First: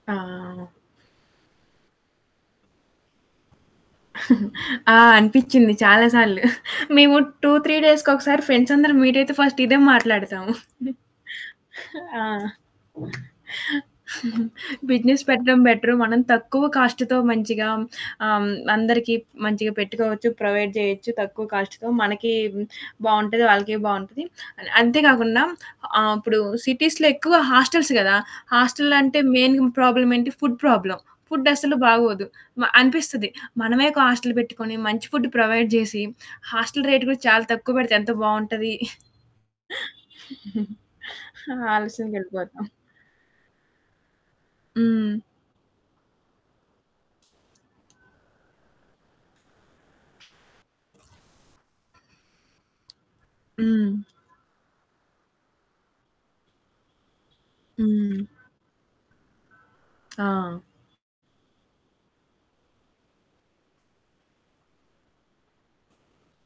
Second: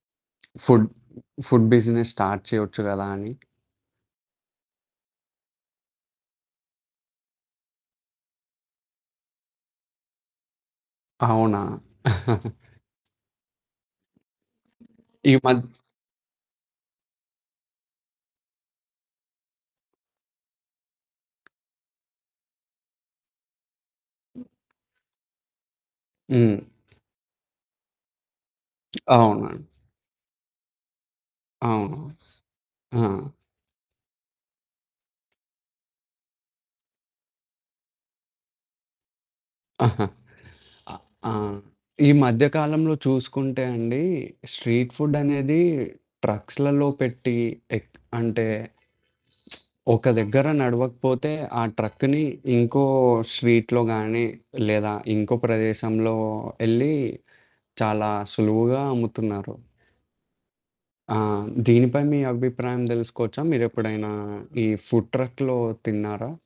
ఆ! Food food business start చేయొచ్చు గదా అని ఆ! అనిపిచ్చింది చాలా సార్లు. మేము 2, 3 డేస్‌కొకసారి ఫ్రెండ్సందరు మీట్ అయితే, ఫస్ట్ ఇదే మాట్లాడతాము. అవునా? ఆ! బిజినెస్ ఈ పెట్టడం మద్ బెటరు, మనం తక్కువ కాస్ట్‌తో మంచిగా హ్మ్, ఆహ్, హ్మ్, అందరికి ప్ మంచిగా పెట్టుకోవచ్చు, ప్రొవైడ్ చేయొచ్చు తక్కువ కాస్ట్‌తో మనకీ హ్మ్, బావుంటది ఆళ్ళకి బావుంటది. అంతే గాకుండా ఆహ్, ఇప్పుడు హ్మ్. సిటీస్‌లో ఎక్కువ హాస్టెల్స్ గదా! హాస్టల్లంటే మెయిన్ అవునా! ప్రాబ్లమ్ ఏంటి, ఫుడ్ ప్రాబ్లమ్. ఫుడ్ అస్సలు అవును. బాగోదు. మ ఆ! అనిపిస్తది. మనమే ఒక హాస్టల్ పెట్టుకొని మంచి ఫుడ్ ప్రొవైడ్ జేసి, హాస్టల్ రేట్ కూడా చాలా తక్కువ పెడితే ఎంత బావుంటది. అ ఆ! ఈ మధ్య ఆలోసనకెళ్ళిపోతాం. కాలంలో చూసుకుంటే అండి స్ట్రీట్ ఫుడ్ హ్మ్. అనేది ట్రక్స్‌లలో పెట్టి ఎక్ అంటే ఒక దగ్గర నడవకపోతే ఆ ట్రక్‌ని ఇంకో స్ట్రీట్‌లో హ్మ్. గాని లేదా ఇంకో ప్రదేశంలో యెళ్లి చాలా హ్మ్. సులువుగా అమ్ముతున్నారు. ఆ! ఆ! దీనిపై మీ అభిప్రాయం తెలుసుకోవచ్చా? మీరెప్పుడైనా ఈ ఫుడ్ ట్రక్‌లో తిన్నారా?